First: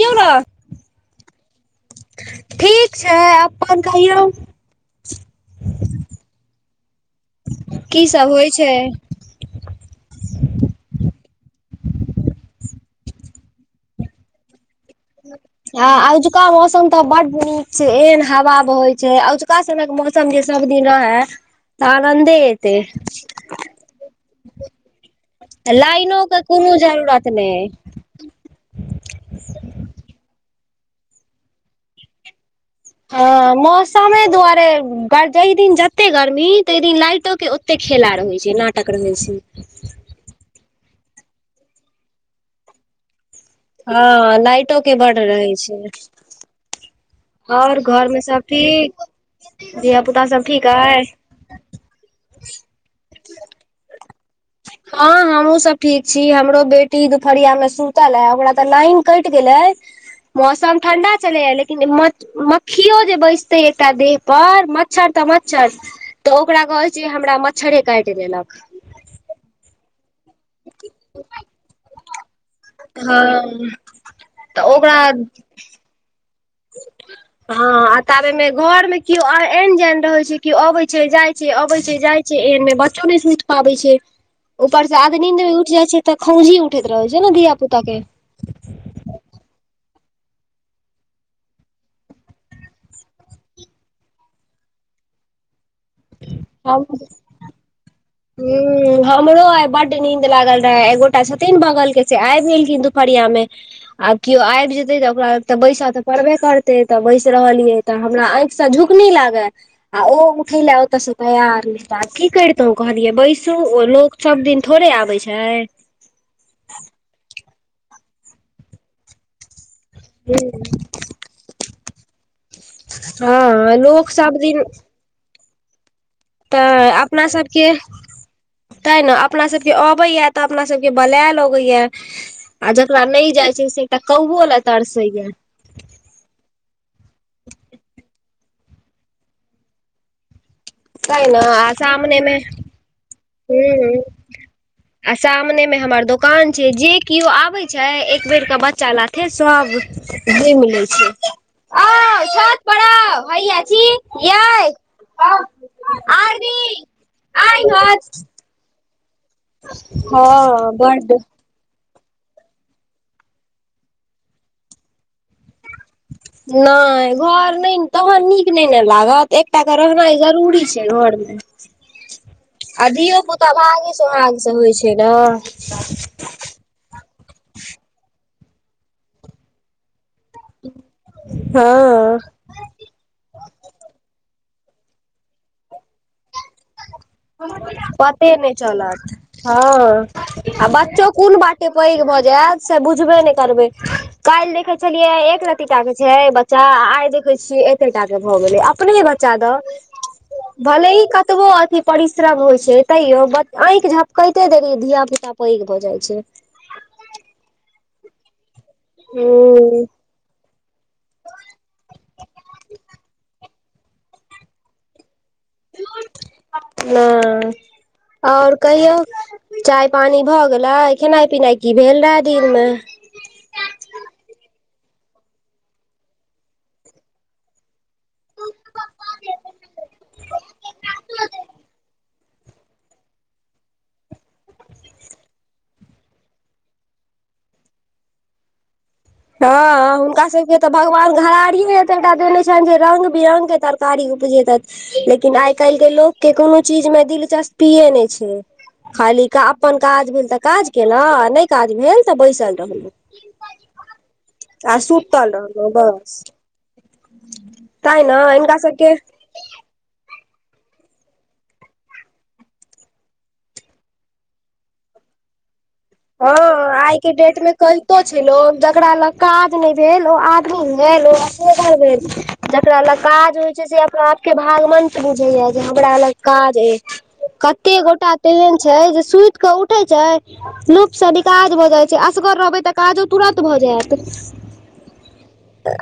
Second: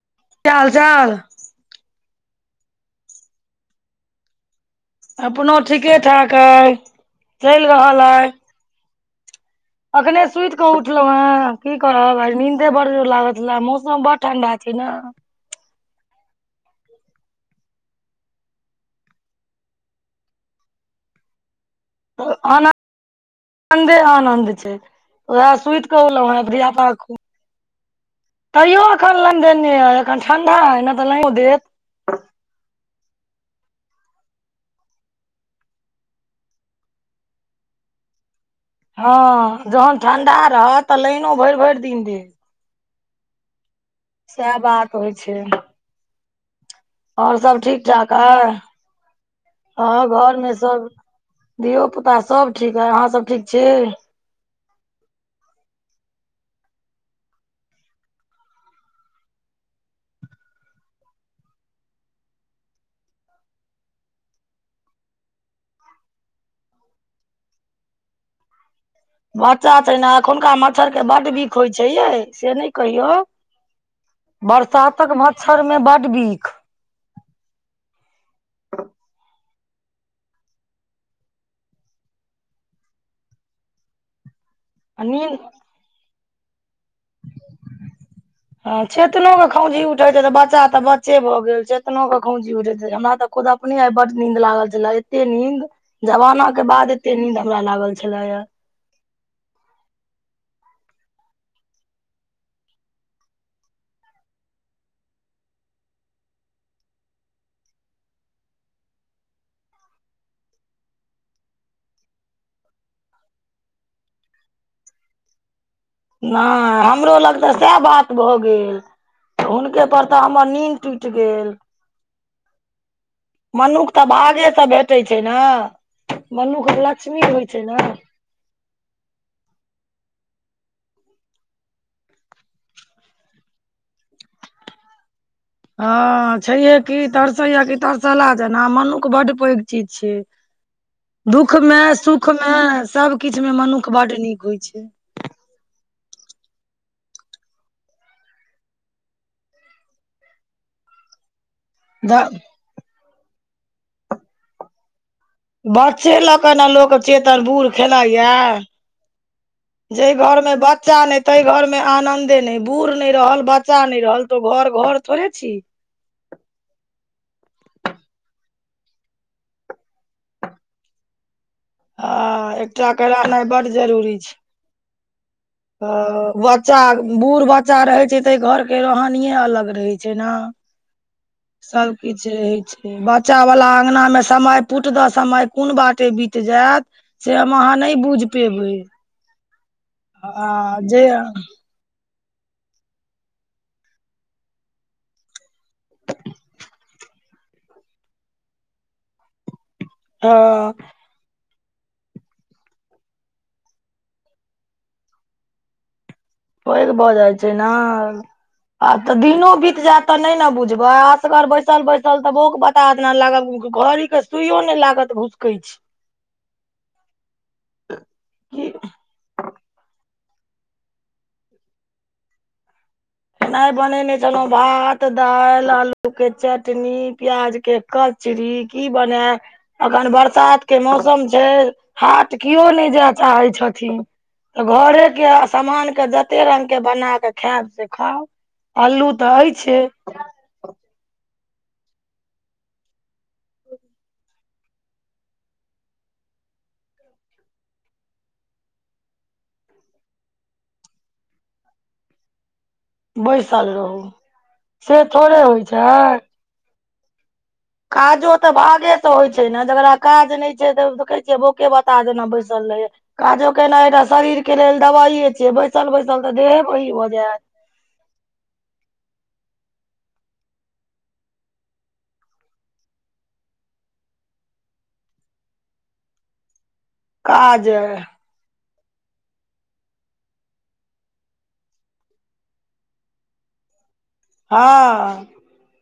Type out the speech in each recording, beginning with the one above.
यौ ने की हाल चाल? ठीक छै अपन कहियौ। अपनो ठीके ठाक अइ, चलि की रहल सब अइ। होइ छै। अखने सुति कऽ उठलहु हेँ की करब आइ नीन्दे बड़ जोर लागल छलै, मौसम बड़ ठंडा छै ने। आ अजुका मौसम तऽ बड नीक छै, एहन हवा बहै छै। अजुका सनक मौस सम जे सब दिन रहै तऽ आनंदे तैं। आनन्दे आनन्द छै उएह सुति कऽ लाइनो उठलहुँ के हेँ कोनो धियापुता के जरूरत नहि। तैयो एखन लाइन देने अय अखन ठंडा अय नै तऽ लाइनो देत। हं मौसमे दुआरे जहि दिन जते गर्मी तहि दिन लाइटो के ओत ते खेला रहइ छै ना हँ जहन ठंडा रहत तऽ लाइनो भरि भरि दिन देत। हँ सएह लाइटो के बात होइ बड रहै छै। सब आओर ठीक घर ठाक मे सब अइ ठीक, धियापुता सब ठीक अहि? धियोपुता सब ठीक अइ अहाँ सब ठीक छी। हँ हमहुँ सब ठीक छी, हमरो बेटी दुपहरिया में सुतल है ओकरा तऽ लाइन कटि गेलै मौसम ठंडा छलैयै लेकिन इ मच् मक्खियो जे बैसते एकटा देह पर मच्छर तऽ मच्छर तऽ ओकरा कहै छै हमरा मच्छरे काटि लेलक बच्चा छै ने एखुनका मच्छर के बड्ड बिष होइ छै यै से नहि कहियौ हँ तऽ ओकरा बरसातक मच्छर मे बड बिख। [inaudible] हँ आ ताबेमे घर में केओ एऐन जैन रहे छै केओ अबे छै जाय छै अबे छै जाय छै एहनमे बच्चो नहि सुइत पाबै छै। ऊपर से आ आध नीन नींद में उठि जाइ छै तऽ खौंजी उठैत रहै छै ने धिया पुता के। ह चेतनो के खौंजी उठै छै तऽ बच्चा तऽ बच्चे भऽ गेल चेतनोे के खौंजी उठैत रहै छै हमरा तऽ खुद अपने आइ बड नींद लागल छल एते नींद जमाना के बाद एते नींद हमरा लागल छलैयै हूम्म हमरो आइ बड्ड नीन्द लागल रहे एकगोटा छथिन बगल के से आबि गेलखिन दुपहरिया मे आब केओ आबि जेते तऽ ओकरा लग तऽ बैसऽ तऽ पड़बे करतै तऽ बैस रहलियै। तऽ हमरा आँखिस झुकनी लागै आ ओ उठय लै ओतयस तैयार नहि त आब की करितहुं कहलियै बैसू ओ लोक सब दिन थोड़े आबै छै। नहि हमरो लग तऽ सैह बात भऽ गेल। हुनके पर त हमर नींन टूटि गेल। हँऽ लोक सबदिन कटै छै न, मनुख लक्ष्मी होइ छै न। तांय ने अपना सबके अबैयैं, तऽ अपना सबके बलै लगैयैं। आ जकरा नहि जाइ छै, से एकटा कौओ ल तरसै यैं। हँ छैहे कि, तरसैया कि तरसला जेना, मनुख बड्ड पैघ चीज छियै। तै ने दुःखमे-सुखमे सब हम्म आ सामने में हमर दोकान छै, जे कियो आबै छै एक बेर के बच्चा लाथे सब [unintelligible] मिलै छै। दा आउ छत पर आऊ हैया छी, यैए आऊ बच्चे ल क ने लोक चेतन आइ बूढ़ खेलाय नच। यैंऽ। जै हँ घरमे बच्चा बड्ड नहि ता घर मे आनंदे नहि, बूढ़ नहि रहल बच्चा नहि रहल, त घर-घर थोड़े छी। नहि घर नहि तहन नीक नहि ने लागत, एक टा क रहनाइ जरूरी छै घरमे। आ आ एकटा के धियो रहनाइ पुता बड्ड भागे सोहाग स होइ छै न। हँ बच्चा बूढ़ बच्चा रहय छै, तय घर के रोहानिये अलग रहय छै नऽ। [unintelligible] हँ सबकिछ रहय छै। बच्चाावला अङगनामे समय पुट दऽ समय कोन बाटे बीत जैत पते नहि चलत, हँ आ बच्चो कोन बा टे पैघ भऽ जैत से बुझबे नहि करबै। काल्हि देखे छलियै, एक रति टा के छै बच्चा, आइ देखे छियै एते टा के भऽ गेलै अपने बच् चा दऽ हँ भले ही कतबो अ परिश्रम होइ छै, तैयो आँखि झपकैते देरी धिया पुता पैघ भऽ जाइ छै। पैघ भऽ जाइ छै नऽ, आब तऽ दिनो बीत हूँ जैत तऽ नहि न बुझबै, असगर बैसल-बैसल तऽ बौंक- बताह जेना लागब, घड़ी के सुइयो नहि लागत घूस नहि और कहियौ चाय पानी भऽ गेलै, खेनाइ-पिनाइ की भेल रहै दिनमे खेनाइ बनेने छलहुँ, भात, दालि, आलूके चटनी, प्याजके कचरी की बनै अखन बरसात के मौसम छै, हाट कियो नहि जाए चाहै छथिन। त घरेके समानके, जते रंगके बना कऽ खायब से खाउ अल्लू तऽ अइछे हँ हुनका सबके त भगवान घरारियो एतटा देने छैन जे, रंग बिरंग के तरकारी उपजेतैथ। लेकिन आइ काल्हिके लोकके, कोनो चीज मे दिलचस्पीए नहि छै। खाली अपन काज भेल तऽ काज केलहुँ, आ नहि काज भेल तऽ बैसल रहलौ। बैसल रहू। आ से सुतल थोड़े होइ रहलौं बस छै तैं ने काजो तऽ हिनका भागे सबके स होइ छै न जकरा काज नहि छै तऽ, देखय छियै बौंके-बताह जेना बैसल रहैयैं। काजो केनाइ एकटा शरीर के लेल दवाइए छै, बैसल- बैसल हँ तऽ देहे बहिर आइ भऽ के डेट जैत। मे कहितो छै लोक जकरा लग काज नहि भेल ओ आदमी भेल ओ अजेगर भेल। जकरा लग काज होइ छै से अपना आप के भागवंत बुझय यै जे हमरा लग काज अय। काज कते गोटा तेहन छै जे सुति कऽ उठै छै लूपसनी काज भऽ जाइ छै असगर रहबै तऽ काजो तुरत भऽ जायत। हँ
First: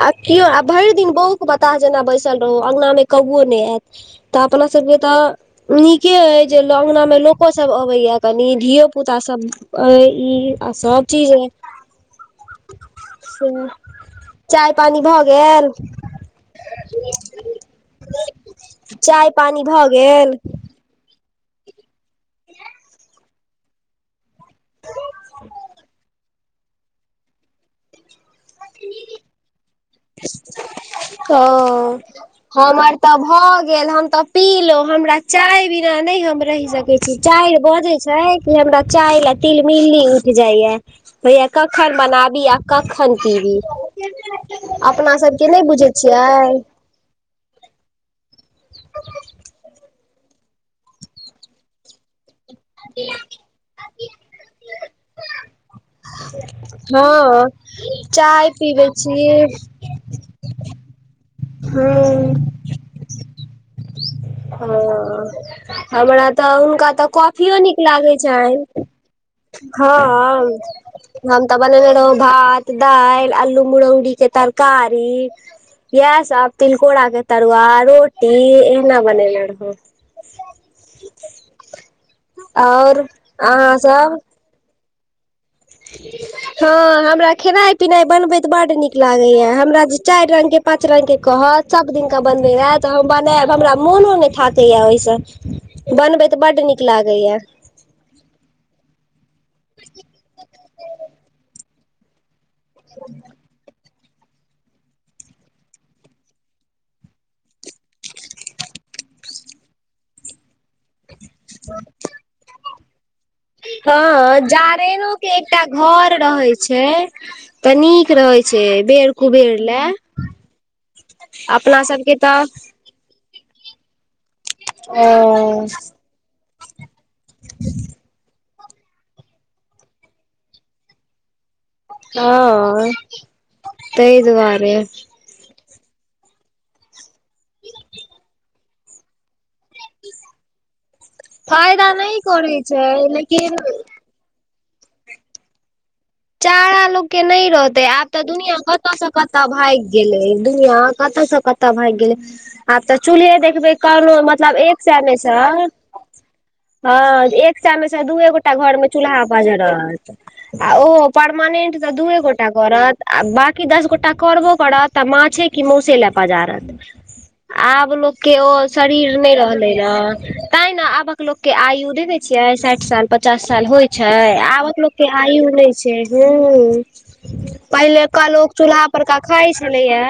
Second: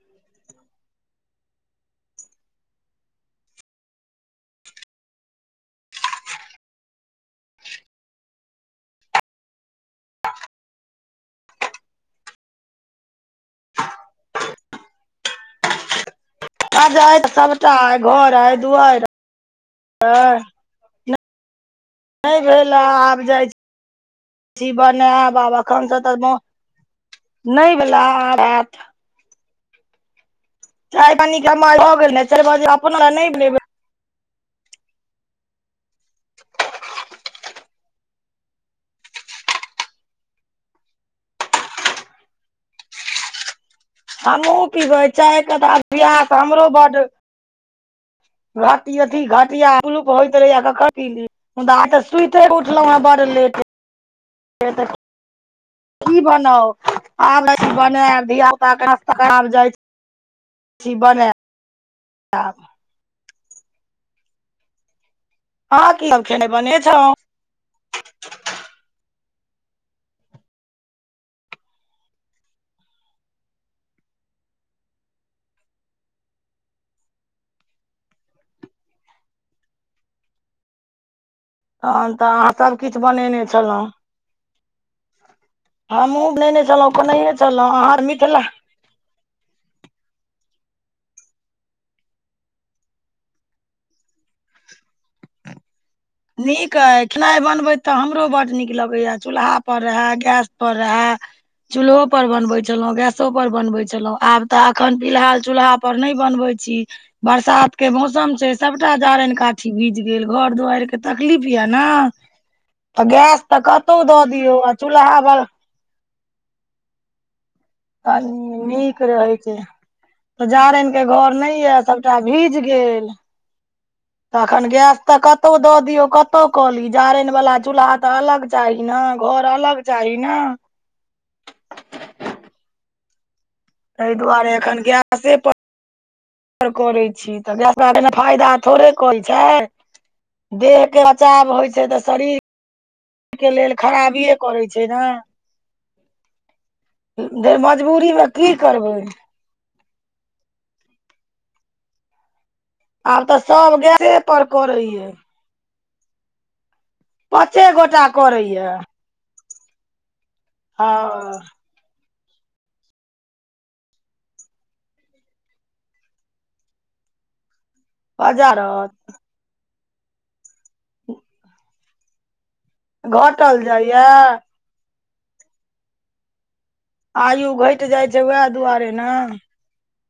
आ केओ आ भरि दिन बौक बताह जेना बैसल रहु अङ्गना मे कौओ नहि एत। तऽ अपना सब के तऽ नीके अइ जे लो अंगनामे लोको सभ अबैयै कनि धियो पुता सभ अय ई आ सब चीज अय। से चाय पानि भऽ गेल। अय अय सबटा अय घर अय दुआरि चाय पानी भऽ गेल अय नहि भेल ऐआब जाइ छी बनैब आब एखनसँ तऽ मौ नहि भेला आब आयत। चाय पानी के समय भऽ ओ गेल ने चारि बजे हमर अपना लए तऽ नहि बनेबै भऽ गेल। गेल हम तऽ पीलौ हमरा चाय बिना नै हम रहि सकै छी चाइर बजै छै कि हमरा चाय लै तिलमिल्ली उईठ जाइया। होईयै कखन बनाबी आ कखन पीबी। हमहु पिबै अपना सबके चायके नहि त बुझै अभ्यास छियै हमरो बड्ड घट अथी घटिया मुलूक होइत रहैया कखनि पी ली मुदा अस सुति के उठलहुँ हैं बड़ लेट की बनाउ आब हँ जाय छी बनैब धिया चाय पुता के पीबै नाश्ता छियै करैब जाइ छी जाय छी बनेब हूं। त आब हँ अहाँ की सब हमरा खेनाइ तऽ बनेने हुनका तऽ छलहुँ कॉफियो नीक लागै छैन हँअअ हम तऽ बननेे रहौं भात, दालि, अल्लू मुरौरीके तरकारी यैह सब तिलकोरा के तरुआ, रोटी एहीना बने तहन तऽ अहाँ सभकिछु और बनेने अहाँ छलहुँ सब हमहूँ बनेने छलहुँ हँ हमरा बनैने छलहुँ खेनाइ अहाँ पिनाइ मिथिला बनबैत बड नीक लागैयै हमरा जे चारि रंग के पाच रंग के कहत सब दिन क बनबै लै त हम बनायब हमरा मोनो ने थाकैए ओहिस बनबैत बड्ड नीक लागैयै। त हमरो बड नीक लगेयै चूल्हा पर रहै गैस पर रहै चूल्हो पर बनबै छलहुँ गैसो पर बनबै छलहुँ आब तऽ अखन फिलहाल चूल्हा पर नहि बनबै छी बरसात के मौसम छै सभटा जारनि काठी भीज गेल घर दुआरिक के तकलीफ यै ने आ गैस तऽ कतहु दऽ हँ दियौ आ जारैनो चू्ल्हा के एकटा घर रहै छै तऽ नीक रहै छै कनी नीक बेर रहै छै कुबेर लए। तऽ जारनि के घर नहि यए अपना सबके सभटा तऽ भीज गेल। तखन गैस ओ तऽ कतहु दऽ दियौ कत कतौ कली जारनि बला चूल्हा तऽ अलग चाही ने घर अलग चाही ने। हँ ताहि तहि दुआरे। एखन गैसे पर करै छी तऽ गैस बला खेनाइ फायदा थोड़े करै छै। देहके बचाव होइ फायदा छै तऽ नहि करै छै शरीरके लेकिन लेल खराबिए करै छै ने। चारा लोक के नहि ने रहतै आब मजबूरी तऽ मे की दुनिया कत करबै से कतऽ भागि गेलै, दुनिया कतऽसँ कतऽ भागि गेलै। आब तऽ चूल्हे देखबै, सब कोनो गैसे पर मतलब एक सौ करैये मे से हँ एक पाँचे सौ मे सँ गोटा दूए गोटा करैये घर मे चूल्हा पजरैत अछि। हँ परमानेंट तऽ दुए गोट टा करत आ बाकी दस गोटा करबो करत त माछे कि मौसे लै पजारत। आब लोकके ओ बजारत शरीर नहि रहले न, तैं ने आबक लोक के आयु देखै छियै साठि साल पचास घटल साल होइ जाइये छै आबक लोकके आयु नहि छै, हुं। आयु घटि जाइ छै पहिलका उएह लोक चूल्हा दुआरे पर ने का खाइ छलैये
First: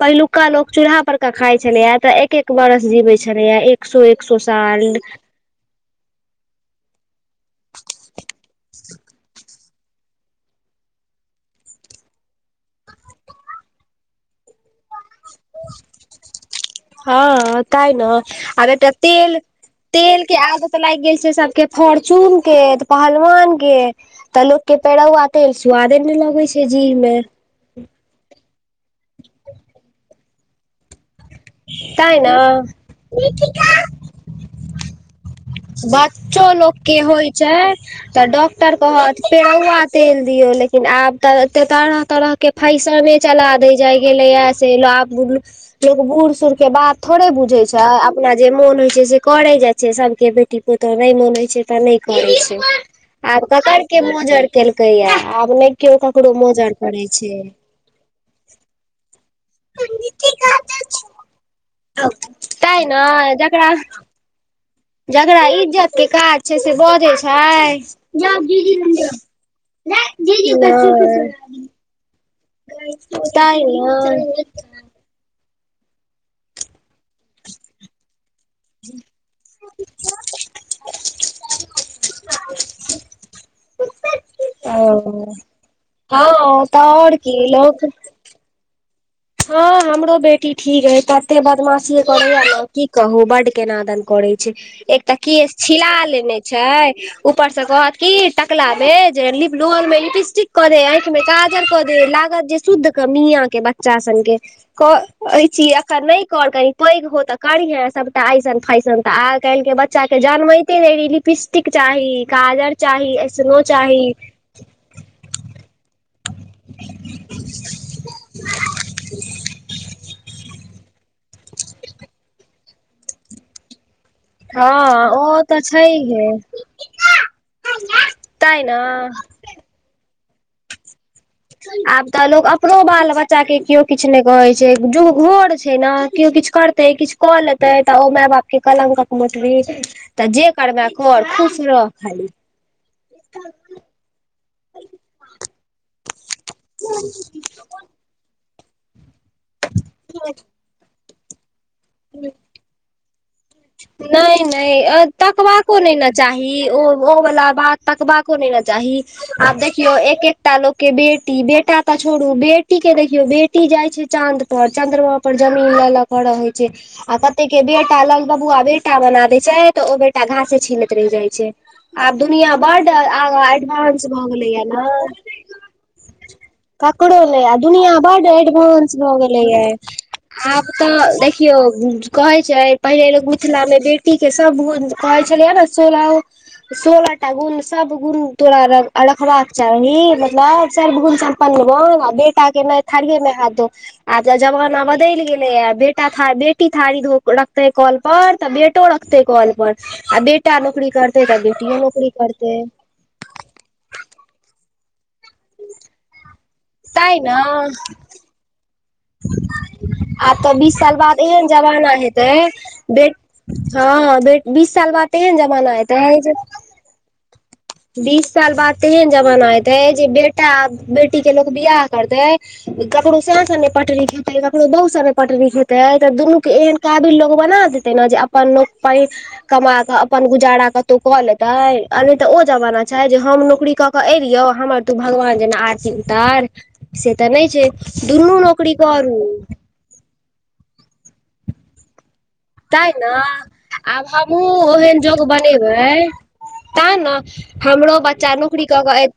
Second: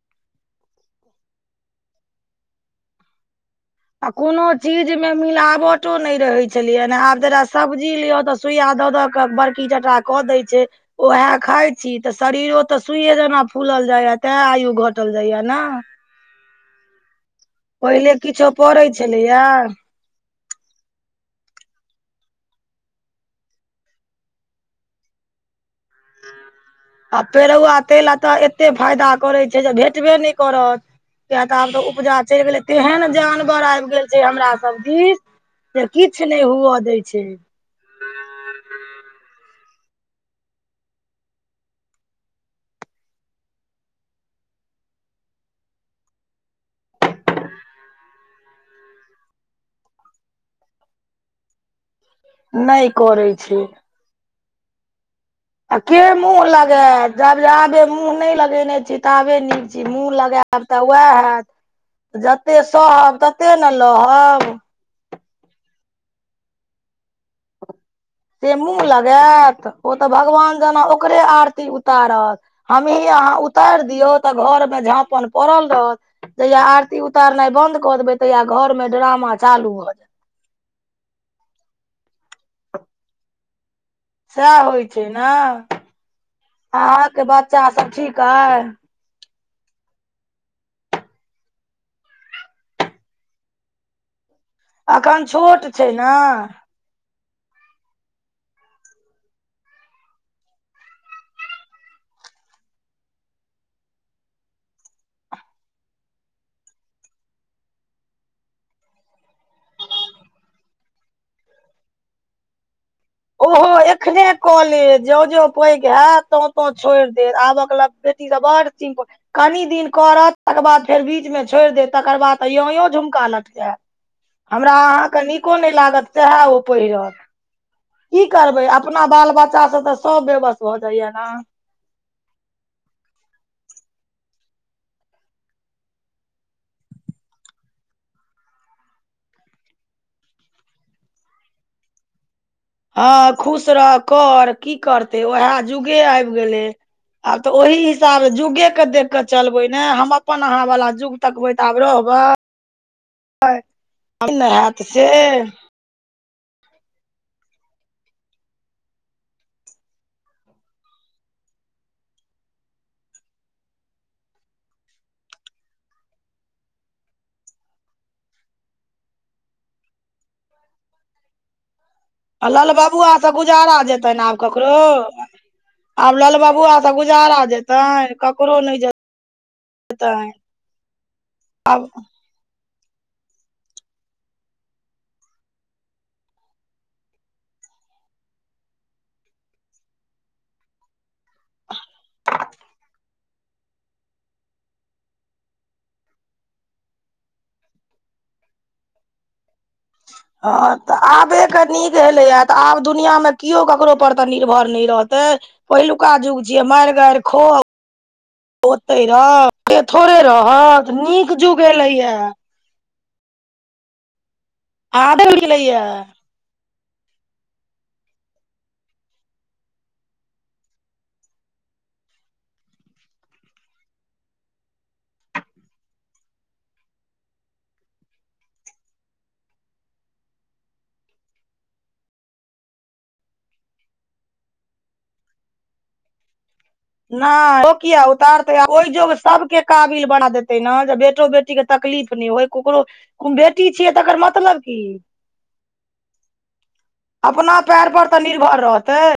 पहिलुका लोक चूल्हा पर के खाय छलैये तऽ एक एक बरस जीवै छलैए। आ कोनो चीज मे मिलावट तो नै रहै छलैये ने आब जे सब्जी लियऽ तऽ सुइया दऽ दऽ के बड़ की टटा कऽ दै छै। वैह खाय छी तऽ शरीरो तऽ सुइए जेना फूलल जायए तें आयु घट टल जाइये ने। हँ तै ने, पहिले किछो आ नै पड़ै ते तेल छलैया तेल के आग त लागि गेल छै सबके फोर्चून के पहलवान के तऽ लोक के पेड़ौआ तेल के स्वादे नै लगैत छै जीह में। आ पेरौआ तेल आ तऽ एते फायदा करैत छै जे भेटबे नै करत। किया तऽ आब तऽ तैं उपजा ने चलि गेलै तेहन जानवर आबि गेल छै हमरा सभ दिस। जे किछु बच्चो नहि लोक हुअ के दै होइ छै तऽ डॉक्टर कहत पेरौआ तेल दियौ लेकिन आब तऽ एते तरह तरह के फैशने चला दै जाय गेलैये से लाभ लोक बूढ़ सूढ़ के बात थोड़े बुझै छै अपना जे मोन होइ छै से करै जाइ छै सब के बेटी पोतहु नहि मोन छै तऽ नहि करे छै नहि करै आब छै ककर के मजर केलकैया आब नहि आ केओ के ककरो मुँह मोजर लगे, करै छै जब जाबे मुँह नहि लगेने छी ताबे नीक। मुँह लगायब तऽ वैह हैत, जते तै ने सहब तते ने जकरा लहब। जकरा इज्जत के काज छै से बजै छै। से मुूँह लागत, ओ तऽ भगवान जेना ओकरे आरती उतारत। हमही अहाँ तैं उतारि दियौ तऽ ने। घर मे झाँपन पड़ल रहत। जहिया आरती उतारनाइ बंद कऽ देबै तहिया घर मे ड्रामा चालू भ जायत। सैह होइ छै ओ ने, हँ तऽ आओर अहांके की बच्चा लोक सब ठीक अछि। हँ हमरो बेटी ठीक अछि तते बदमाशी करेये ने की कहू बड केनादन करैये। एक तऽ अखन केश छोट छिला छै ने लेने छै ऊपर से कहत की टकला मे लोल में लिपस्टिक क दे, आंखि में काजर क दे, लागत जे शुद्ध क मियां के बच्चा सनके कहैत छी एखन नहि कर कनि पैघ हेबे तऽ करीहे सभटा ऐसन फाैशन तऽ आइ काल्हिके बच्चा बच्चा सबके जनमैते देरी लिपस्टिक चाही, काजर चाही। ऐसनो ओहो चाही एखने क लेब, जं जं पैघ हैत तं तं छोड़ि देत आब के बेटी त बड सिम्पल कनि दिन करत तकर बाद फेर बीचमे छोड़ि देत तकर बाद यो यो झुमका लटकायत। हँ हमरा अहाँके ओ नीको तऽ नहि लागत छैहे सएह ओ पहिरत। की तैं करबै अपना न बाल बच्चा से तऽ सब बेवस भऽ जाइया ने? आब तऽ लोक अपनो बाल बच्चा के केओ किछु नहि कहैत छै, जो घोर छै ने केओ किछु करत ते किछु कऽ लेतै तऽ ओ माय बाप के कलक का के मटली तऽ जे करबै करर खुश रह खाली। हँ खुश रह कर। की करते वएह जुगे आबि गेलै आब तऽ ओहि हिसाबे जुगे के देखिककत चलबै ने हम अपन अहाँ वला जुग तकबै तऽ आब रहबै? नहि ने हैत नहि से तकवा को नहि ने चाही ओ ओ वालला बात तकबा को नहि ने चाही। आब देखियौ एक एकटा लोक के बेटी बेटा तऽ छोडु बेटी के देखियौ बेटी टी जाय छै चाँद पर, चंद्रमा पर जमीन ल ल के रहे छै आ कते के बेटा लग बबुआ बेटा बना देै छै तऽ ओ बेटा घास से छीलैत रहि जाइ छै। आब आ दुनिया लल बड़ बबुआ से आग गुजारा एडवानंस भऽ गेलै या ने? अब ललबाबु ककरो नै, दुनिया बडड नहि एडबंस भ गेलै ह, जेतनि आ तऽ देखियौ आब कहै छै पहिले लोक मिथिललामे बेटीके सभ गुण कहै छलियै ने सोलह सोलहटा गुण सब गुण तोरा रख रखबाक चाही मतलब सर्वगुण साम्प अपन [unintelligible] बेटा के नहि थारए मे हाथ दो आब ज जमाना बदलि गेले या, बेटा था बेटी थारी धख रखतेै कल पर तऽ बेटा बेटा रखतै कल पर, आ बेटा हँ नौकरी करतै तऽ बेटियो नौकरी करतै। दुनिया मे कियो ककरो पर निरभर नही रहते, पहलेका जुग जुग तैं मारिगार खो ने ओतहि रह थोड़े आ तऽ बीस रहत साल बाद नीक एहन जुग जमाना एलैए। हेतै बेट हँ बे बीस साल बाद ते जमाना गेलैया आय तै बीस साल बाद तेहन जमाना एयतै जे बेटा, बेटी के लोक बियाह करतै। ककरो संस ने पटरी हेते ककरो बहु स ने पटरी हेते आइ तऽ दुनू के एक काबिल लोक बना देतै ने जे अपन लोक [unintelligible] कमा कऽ अपन गुजारा कतौ कऽ लेतै, आ नहि तऽ ओ जमाना चाही जे हम नौकरी कऽ के एलियौ हमर तू भगवान जेना आरती उतार। से न तऽ नहि छै ओ किया दुनू उतारते नौकरी ओहि जो करू सबके काबिल बना देते न। जे बेटो बेटी के तकलीफ नहि हो ककरो तैं ने बेटी छियै, आब तकर हमहूँ मतलब की? ओहन जोग बनेबै तैं ने अपना पैर हमरो पर तऽ बच्चा निर्भर नौकरी कऽ रहतै। कऽ